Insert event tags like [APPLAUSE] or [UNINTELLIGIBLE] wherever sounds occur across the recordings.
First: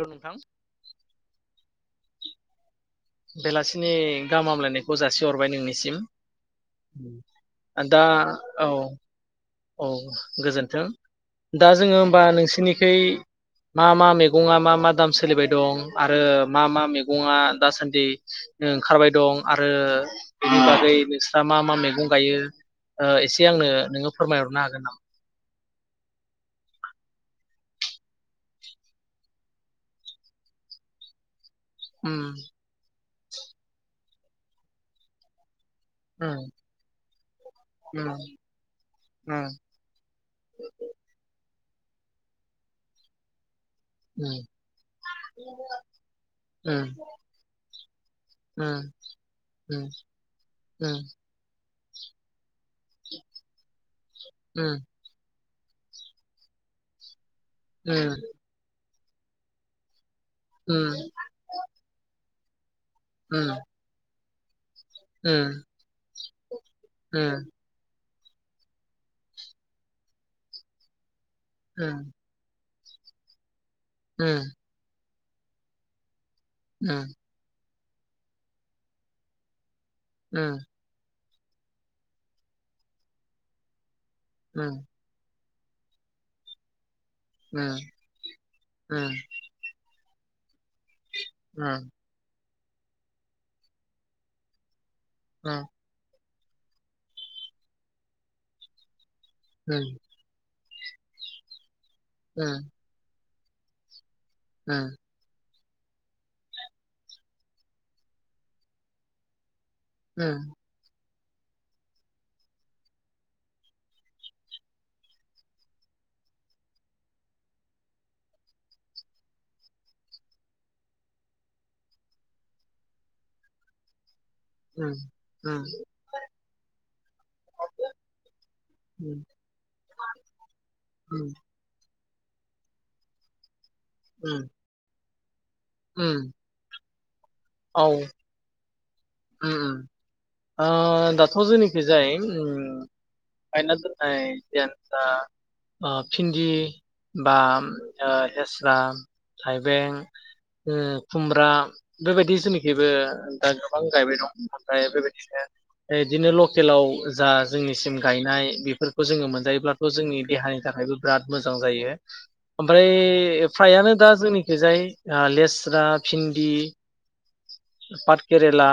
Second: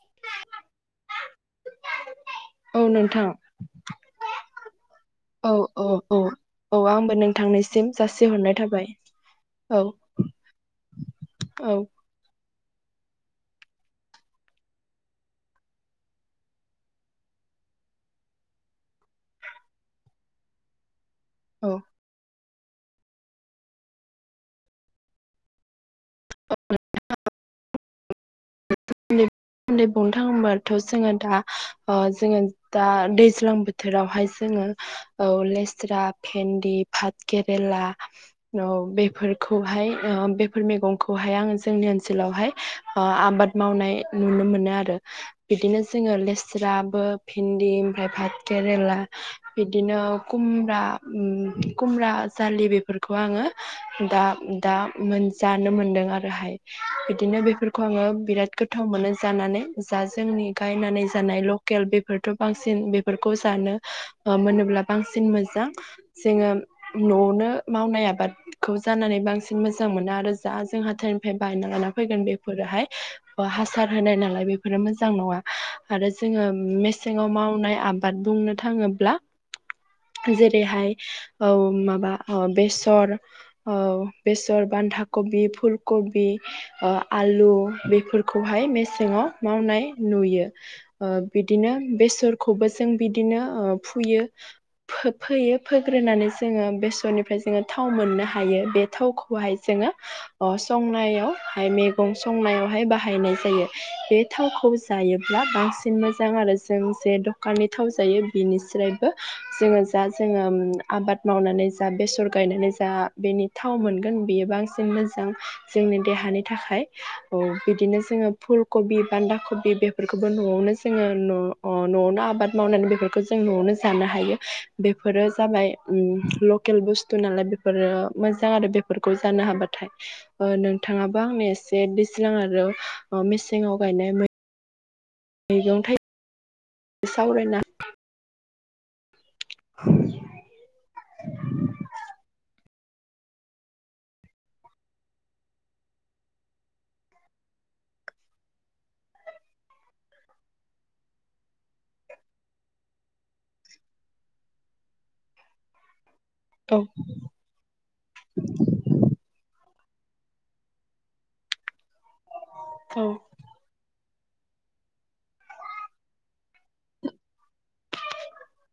हेल' नोंथां? औ नोंथां बेलासिनि गाहाम हामलायनायखौ जासिहरबाय औ औ नोंनिसिम औ औ दा औ आबै औ गोजोन्थों दा औ जोङो होमबा नोंसिनि खै मा मा मेगंआ मा मा दाम सोलिबाय दं आरो मा मा मेगंआ दासान्दि ओंखारबाय दं आरो बेनि बागै बो दा मा मा मैगं गायो? ओ एसे आंनो नोङो फोरमायहरनो हागोन नामा? [UNINTELLIGIBLE] बाथ' जोङो दा ओ उम जोङो दा दै ज्लां बोथोरावहाय जोङो औ लेस रा, उम भेन्दि, भाथ केेरेला उम औ बेफोरखौहाय ओ बेफोर मेगं खौहाय आङो जोंनि ओनसोलावहाय ओ आबाद मावनाय उम नुनो मोनो आरो बिदिनो जोङो उम लेस्राबो भिन्दि ओमफ्राय भात उम केेरेला उम उम बिदिनो खुमब्रा उम खुमरा दालि बेफोरखौ आङो दा दा मोन नुनो मोनदों आरोहाय दिनो बेफोरखौ उम आङो बिराद गोथाव मोनो। जानानै जा जोंनि उम गायनानै जानाय लकेल बेफोर थ' बां सिन बेफोरखौ जानो। मामोन अब्ला बांसिन उम मोजां। जोङो। न'आवनो मावनाय आबाद। खौ जानानै बांसिन मोजां मोनो आरो जा जोंहा थायम फाय बानना लाना उम फैगोन बेफोरो हाय। अ' हास सार होनाय नालाय बेफोरो मो जां नङा आरो जोङो उम मेसेङाव मावनाय आब बाद बुंनो थाङोब्ला। उम जेरैहाय औ माबा अ बेसर औ औ बेसर, बान्दाख बे फुल कबि ओ आलु बेफोरखौहाय मेसेङाव मावनाय नुयो। ओ बिदिनो बेसर खौबो जों बिदिनो ओ फुयो। फो-फोयो फोग्रोनानैसो जोङो बेसरनिफ्राय जोङो थाव मोननो हायो बे थावखौ खौहाय जोङो आव संनायाव हाय मे गं संनायाव हाय बाहायनाय जायो। बे थावखौ जायोब्ला बांसिन बांसिन मोजां आरो जों जे दखाननि थाव जायो बिनिस्रायबो जोङो जा जोङो आबाद मावनानै जा बेसर गायनानै जा बेनि थाव मोनगोन बेयो बांसि जों मोजां जोंनि देहानि थाखाय औ बिदिनो जोङो फुल कबि बान्दा कबि बेफोरखौबो न'आवनो जोङो न'आवनो आबाद मावनानै बेफोरखौ जों न'आवनो जानो हायो। बेफोरो जाबाय ओम लकेल बुस्थु नालाय बेफोरो मोजां आरो बेफोरखौ जानो हाब्ला। ओ नोंथाङाबो आंनो एसे दैज्लां आरो मेसें सिङाव गायनाय मै मैगं थाइ सावरायना ओम ओ दाथ' जोंनिखिजाय ओम गायना दोननाय जेनबा ओ भिन्दि बा हेस्रा थाइबें ओ खुमब्रा बेबायदि जोंनिखैबो दा गोबां गायबाय दं ओमफ्राय बेबायदिनो बिदिनो औ लकेलाव जा जोंनिसिम गायनाय बेफोरखौ जोङो मोनजायोब्ला खौ जोंनि देहानि थाखायबो बिराद मोजां जायो। ओमफ्राय औ फ्रायानो दा जोंनिखौ जाय लेस्रा भिन्दि केरेला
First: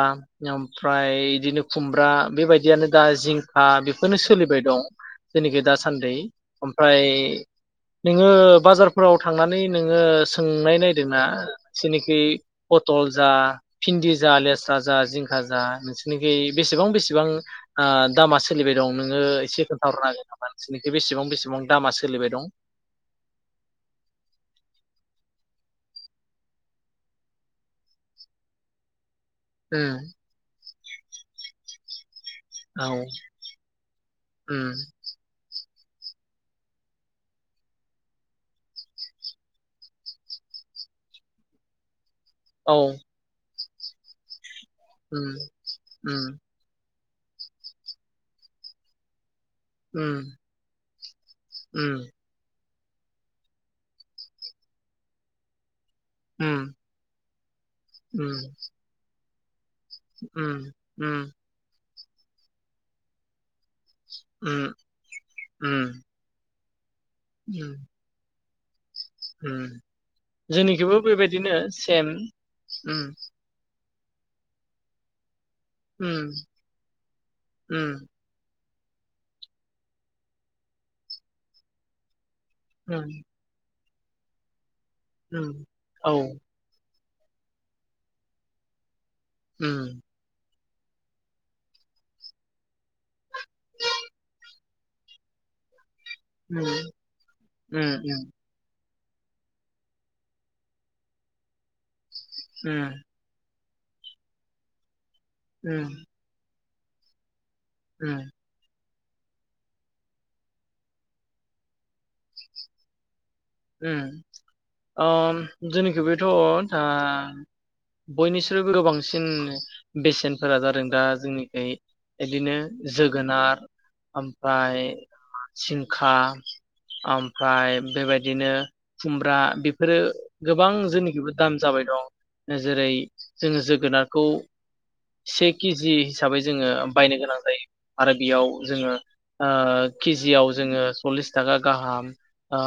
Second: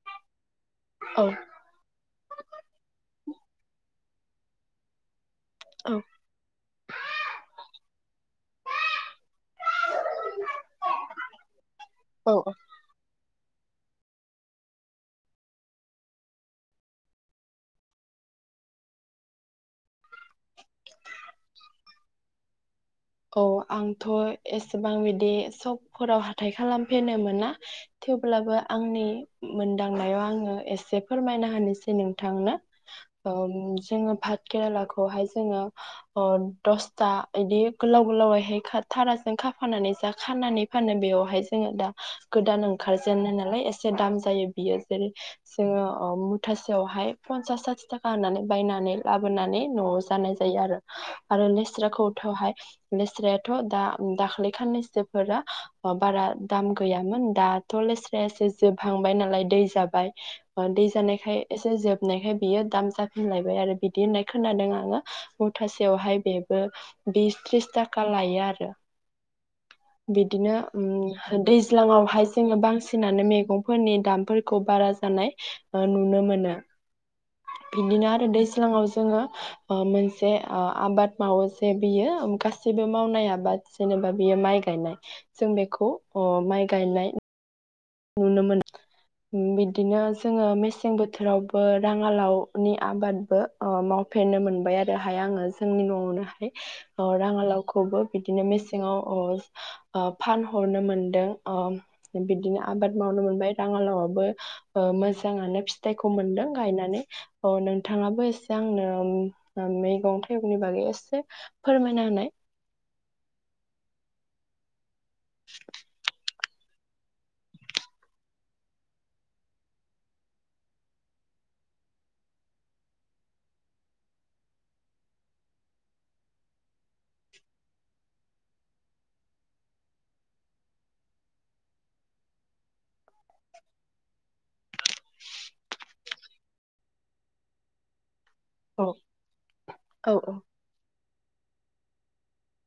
ओमफ्राय बिदिनो खुमब्रा बेबायदियानो दा जिंखा बेफोरनो सोलिबाय दं। जोंनिखै दासान्दै ओमफ्राय नोङो बाजारफोराव थांनानै नोङो सोंनाय नायदोंना जेनिखि औ पथल जा फिन्दि जा लेस्रा जा जिंखा जा नोंसोरनिखि बेसेबां बेसेबां ओ दामा सोलिबाय दं नोङो एसे खोन्थाहरनाांगोन नामा नोंसोरनिखि बेसेबां बेसेबां दामा सोलिबाय दं। औ आंथ एसेबां बिदि सकफोराव हाथाय खालामफेरनो मोना थेवब्लाबो आंनि उम मोनदांनायाव आङो एसे फोरमायना होनानोसै। ज [UNINTELLIGIBLE] नोंथांनो औ जोङो भात उम केरालाखौहाय जोङो अ दसथा इदि गोलाव गोलावैहाय थाराजों खाफानानै जा खानानै फानो बेयावहाय जोङो दा गोदान औ ओंखारजेनो नालाय ए एसे दाम जायो बियो जेरै जोङो जोंनिखिबो मुथासेयावहाय पन्सास साथि थाखा होनानै बायनानै लाब बोनानै नआव जानाय जायो आरो। आरो लेस्राखौथहाय लेस्रायाथ दा दाख्लै खाननैसोफोरा अ बारा दाम गैयामोन दाथ लेस्रा एसे जोबहांबाय नालाय दै जाबाय दै जानायखाय एसे जोब बनायखाय बियो दाम जाफिनलायबाय आरो बिदि होननाय खोनादों आङो मुथासेयावहाय बे बे बिस त्रिस - थाखा लायो आरो। रो बिदिनो उम बेबायदिनो सेम दैज्लाङावहाय जोङो उम बांसिनानो मैगंफोरनि दामफोरखौ बारा जानाय नुनो उम मोनो उम बिदिनो आरो दै दैज्लांआव जोङो ओ मोनसे आबाद मावो जे बियो गा गासैबो उम मावनाय आबाद जेनेबा बियो माइ गायनाय उम जों बेखौ औ अ उम माइ गायनाय नुनोमोन उम बिदिनो जोङो मेसें मेसें बोथोरावबो राङालावनि आबादबो ओ मावफेरनो मोनबाय आरोहाय आङो जोंनि नआवनो हाय ओ उम राङालावखौबो बिदिनो मेसे सेङाव अ ओ फानहरनो मोनदों अ बिदिनो आबाद उम मावनो मोनबाय राङालावाबो ओ मोज मोजाङानो फिथाइखौ मोनदों। गायनानानै औ नोंथाङाबो उम एसे आंनो ओम मैगं थाइगंनि बागै एसे फोरमायना होनाय ओम। ओम जोंनि खैबोथ' ओ बयनिस्रुइबो गोबांसिन बेसेनफोरा जादों दा जोंनिखै इदिनो जोगोनार ओमफ्राय जिंखा ओमफ्राय बेबाय बिदिनो खुमब्रा बेफोरो गोबां जोंनिखिबो दाम जाबाय दं जेरै जोङो जोगोनारखौ से केजि हिसाबै जोङो बायनो गोनां जायो आरो बेयाव औ जोङो ओ औ केजियाव जोङो सलिस तागा गाहाम ओ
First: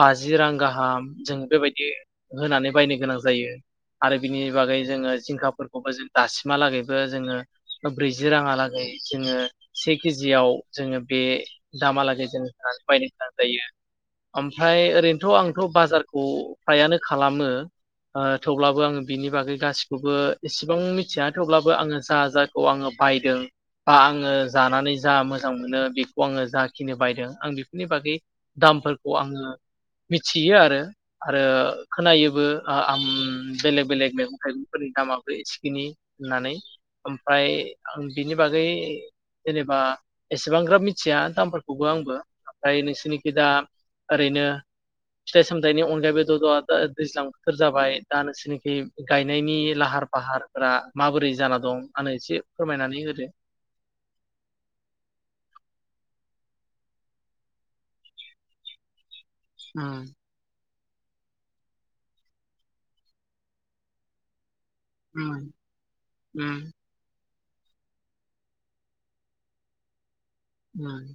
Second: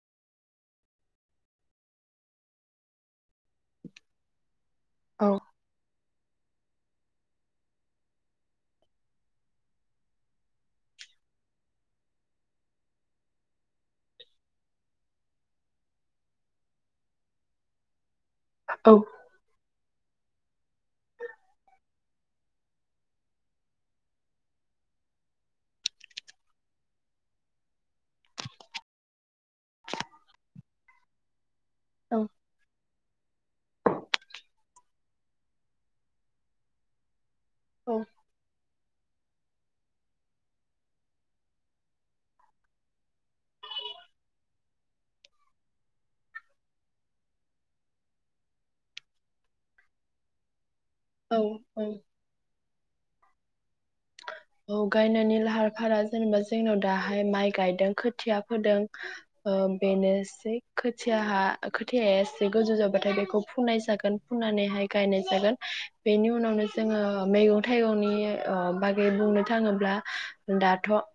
बाजि रां गाहाम जों बेबायदि होनानै बायनो गोनां जायो आरो बिनि बागै जोङो औ जिंखाफोरखौबो जों दासिमहालागैबो जोङो ब्रैजि राङालागै जोङो से केजियाव जोङो बे दामालागै जों होनानै बायनो गोनां जायो। ओमफ्राय ओरैनोथ आंथ बाजारखौ फ्रायानो खालामो। ओ थेवब्लाबो औ आङो बिनि बागै गासि खौबो इसेबां मिथिया थेवब्लाबो आङो जा जाखौ आङो बायदों बा आङो जानानै जा मोजां मोनो बेखौ आङो जाखिनि बायदों आं बेफोरनि बागै दामफोर खौ आङो मिथियो आरो आरो औ खोनायोबो ओ आम बेलेग बेलेग मैगं थाइगं फोरनि दामाबो एसेखिनि होननानै ओम ओमफ्राय आं बिनि बागै जेनेबा एसेबांग्राब मिथिया दामफोरखौबो आंबो ओमफ्राय नोंसोरनिखि दा ओरैनो फिथाइ सामथायाइनि अनगायैबो ज ज दा दैज्लां बोथोर जाबाय दा नोंसोरनिखि गायनायनि लाहार फाहारफोरा माबोरै औ जाना औ दं आंनो एसे फोरमायनानै होदो। औ गायनायनि लाहार फाहा जेनेबा जोंनाव दाहाय माइ गायदों खोथिया फोदों ओ उम बेनोसै। खोथियाहा ओ खोथिया एसे गोजौ जाबाथाय बेखौ फुनाय जागोन फुननानै हाय गायनाय जागोन बेनि उनावनो उम जोङो मैगं थाइगंनि ओ बा खै बुंनो थाङोब्ला दाथ' उम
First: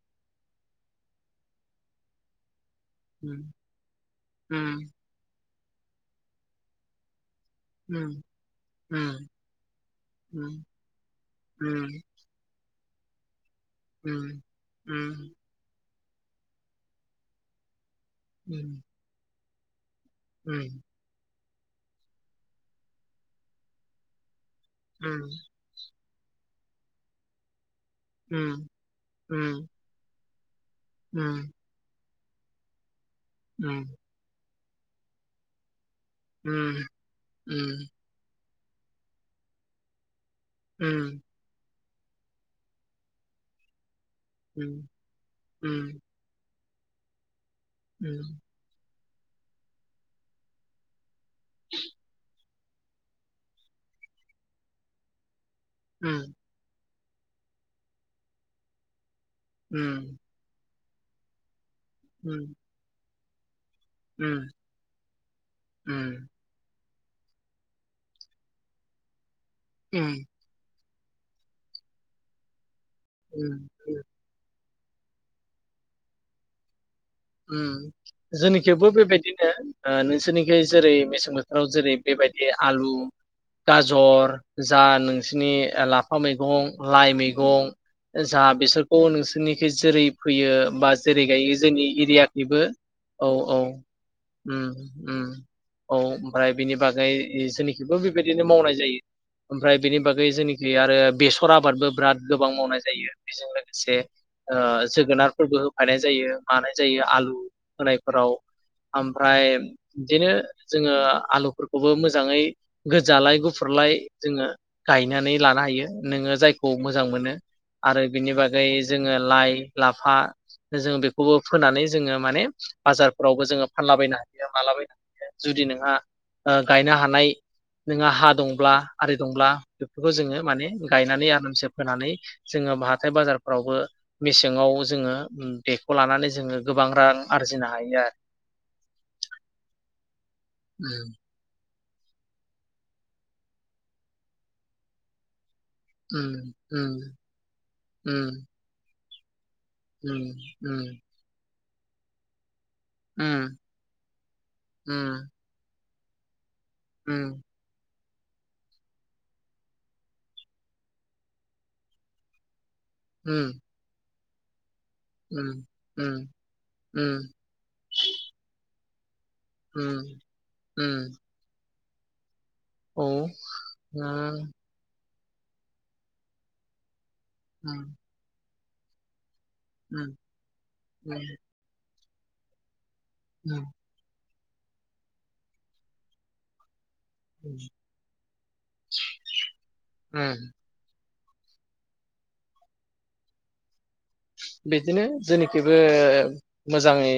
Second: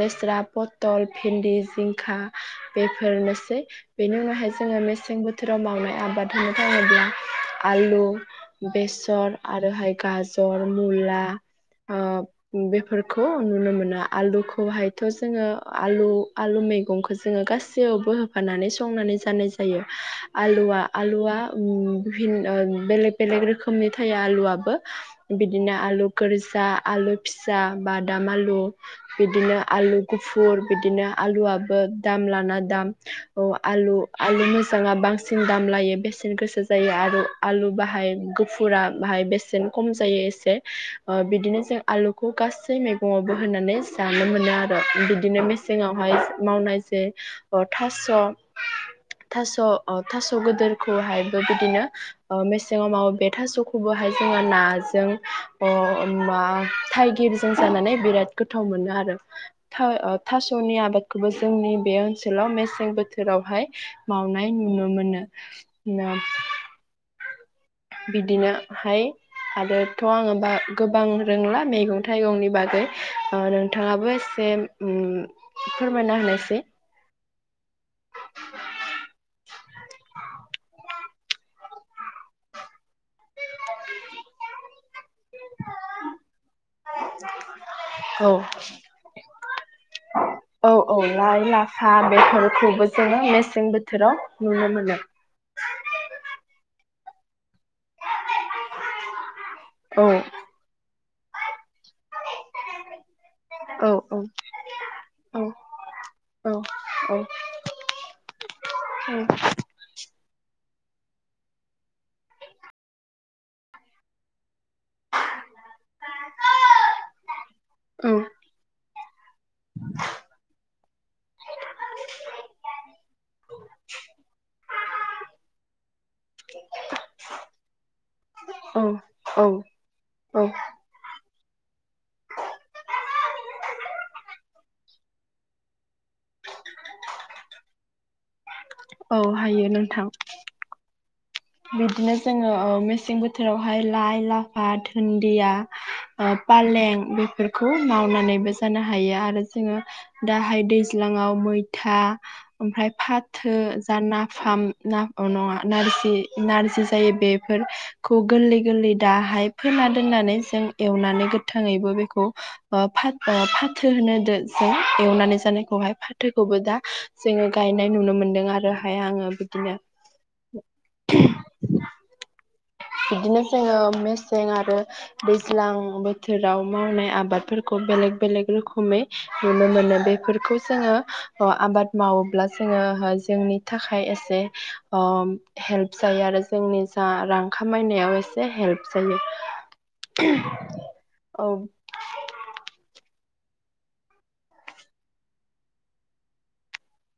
लेस्रा, पथल, भिन्दि, जिंखा उम बेफोरनोसै बेनि उनावहाय उम जोङो मेसें बो थोराव मावनाय आबाद होनो थाङोब्ला आलु, उम उम बेसर आरोहाय उम गाजर, मुला उम ओ बे फोरखौ नुनो मोनो आलुखौहायथ' जोङो आलु-आलु मैगंखौ जोङो गासै सैयावबो होफानानै संनानै जानाय ज जायो। आलुवा आलुवा उम भिन ओ बेलेग बेलेग रोखोमनि थायो आलुवा बो बिदिनो आलु गोरजा आलु फिसा बादाम आलु बिदिनो आलु खु फुर बिदिनो आलुवाबो दाम लाना दाम अ आलु आलु मोज जाङा बांसिन दाम लायो बेसेन गोसा जायो आरो आलु बाहाय गोब फुरा बाहाय बेसेन खम जायो एस ए ओ बिदिनो आलुखौ गासै मैगंआवबो होननानै ए जानो मोनो आरो बिदिनो मेसेङावहाय मावनाय से प थास थास' अ थास' गोदोरखौहाय बिदिनो ओ मेस जोङो मावो बे थासखौबोहाय जोङो नाजों अ होमबा थाइगिरजों जानानै बिराद गोथाव मोनो आरो था-थासनि आबाद खौबो जोंनि बे ओनसोलाव मेसें बोथोर बोथोरावहाय मावनाय नुनो मोनो नो बिदिनोहाय आरोथ आङो बा गोबां रोंला मैगं थाइगंनि बागै ओ नोंथाङाबो एसे उम फोरमायना होनायसै। उम जोंनि खेवबो बेबायदिनो नोंसोरनिखै जेरै मेसें बोथोराव जेरै बेबायदि आलु गाजर जा नोंसिनि लाफा मैगं लाइ मैगं औ जा बिसोरखौ नोंसोरनिखि जेरै फैयो औ बा औ जेरै लाइ गायो जोंनि लाफा एरियाखैबो बेफोरखौबो जोङो औ औ मेसें बोथोराव नुनो उम मोनो। उम औ ओमफ्राय बेनि बागै जोंनिखिबो बेबायदिनो मावनाय जायो ओमफ्राय बेनि औ बागै जोंनिखि आरो बेसर आबादबो बिराद गोबां मावनाय जायो। बेजों औ लोगोसे औ ओ औ जोगोनारफोरबो होफानाय जायो औ मानाय जा जायो औ आलु होनायफोराव औ आमफ्राय बिदिनो जोङो आलुफोरखौबो मोजाङै गोजालाय गुफुरलाय जोङो गायनानै लानो हायो नोङो जायखौ मोजां मोनो आरो बिनि बागै जोङो लाइ लाफा जोङो बेखौबो फोनानै जोङो माने बाजारफोरावबो जोङो फानलाबायनो हायो मालाबायनो हायो। जुदि नोंहा ओ गायनो हानाय नोंहा हा दंब्ला आरि औ दंब्ला औ बेफोरखौ जोङो औ माने गायनानै आरो फोनानै जोंओ बा बाजारावबो मेसें आव जोंओ बेखौ लानानै जोङो गोबां रां आरजिनो हायो आरो औ हायो नोंथां उम बिदिनो जोङो ओ मेसें बोथोरावहाय लाइ लाफा दुन्दिया आं फालें बेफोरखौ मावनानैबो जानो हा हायो आरो जोङो दाहाय दैज्लाङाव मै था ओमफ्राय फाथो जा नाफाम ना अ नङा नारजि बे नारजि जायो बेफोर खौ गोरलै गोरलै दाहाय फोना दोननानै जों एवनानै गोथाङैबो बेखौ बा फा अ फाथो होनो [UNINTELLIGIBLE] जों एवनानै जानायखौहाय फाथोखौबो दा जोङो गायनाय नुनो मोनदों आरो। ओमफाय आङो बिदिनो उम उम बिदिनो जोङो मेसें आरो दैज्लां बोथोराव मावनाय आ बादफोरखौ बेलेग बेलेग रो खोमै नुनो मोनो बेफोरखौ जोङो अ आबाद मावोब्ला जोङो बा जोंनि थाखाय एसे अ हेल्प जायो आरो जोंनि जा खामायनायाव एसे हेल्प जायो। औ बिदिनो जोंनिथिंबो मोजाङै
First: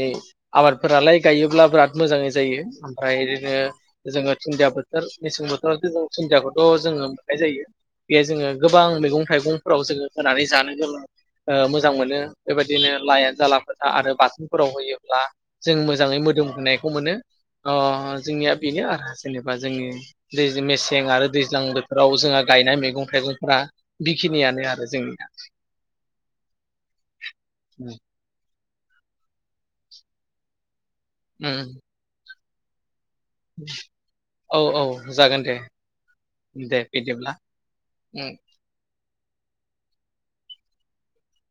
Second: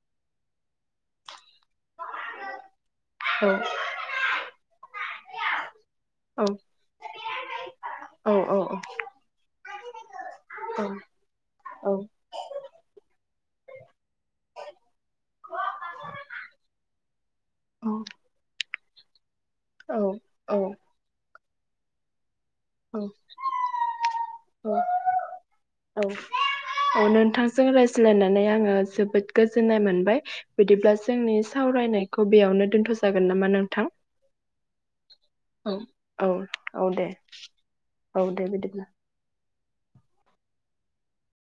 आबादफोरालाय गायोब्ला बिराद मोजाङै जायो। ओमफ्राय औ इदिनो जोङो दुन्दिया बोथोर मेसें बोथोराव औ दुुनदियाखौथ जोङो मोननाय जायो बेहाय औ जोङो गोबां मैगं थाइगंफोराव जोङो होनानै जानो [UNINTELLIGIBLE] औ मोजां मोनो बेबायदिनो लाया [UNINTELLIGIBLE] बाथोनफोराव होयोब्ला जों मोजाङै मोदोम होनायखौ मोनो अ जोंनिया बेनो आरो। जेनेबा जोंनि दै औ मेसें आरो दैज्लां बोथोराव जोंहा गायनाय औ मैगं थाइगंफ्रा बेखिनियानो औ आरो जोंनिया। औ औ नोंथांजों रायज्लायनानै आङो जोबोद गोजोन्नाय मोनबाय बिदिब्ला जोंनि उम सावरायनायखौ बेयावनो दोनथसै औ औ जागोन। दे औ औ औ दे औ उम दे बिदिब्ला।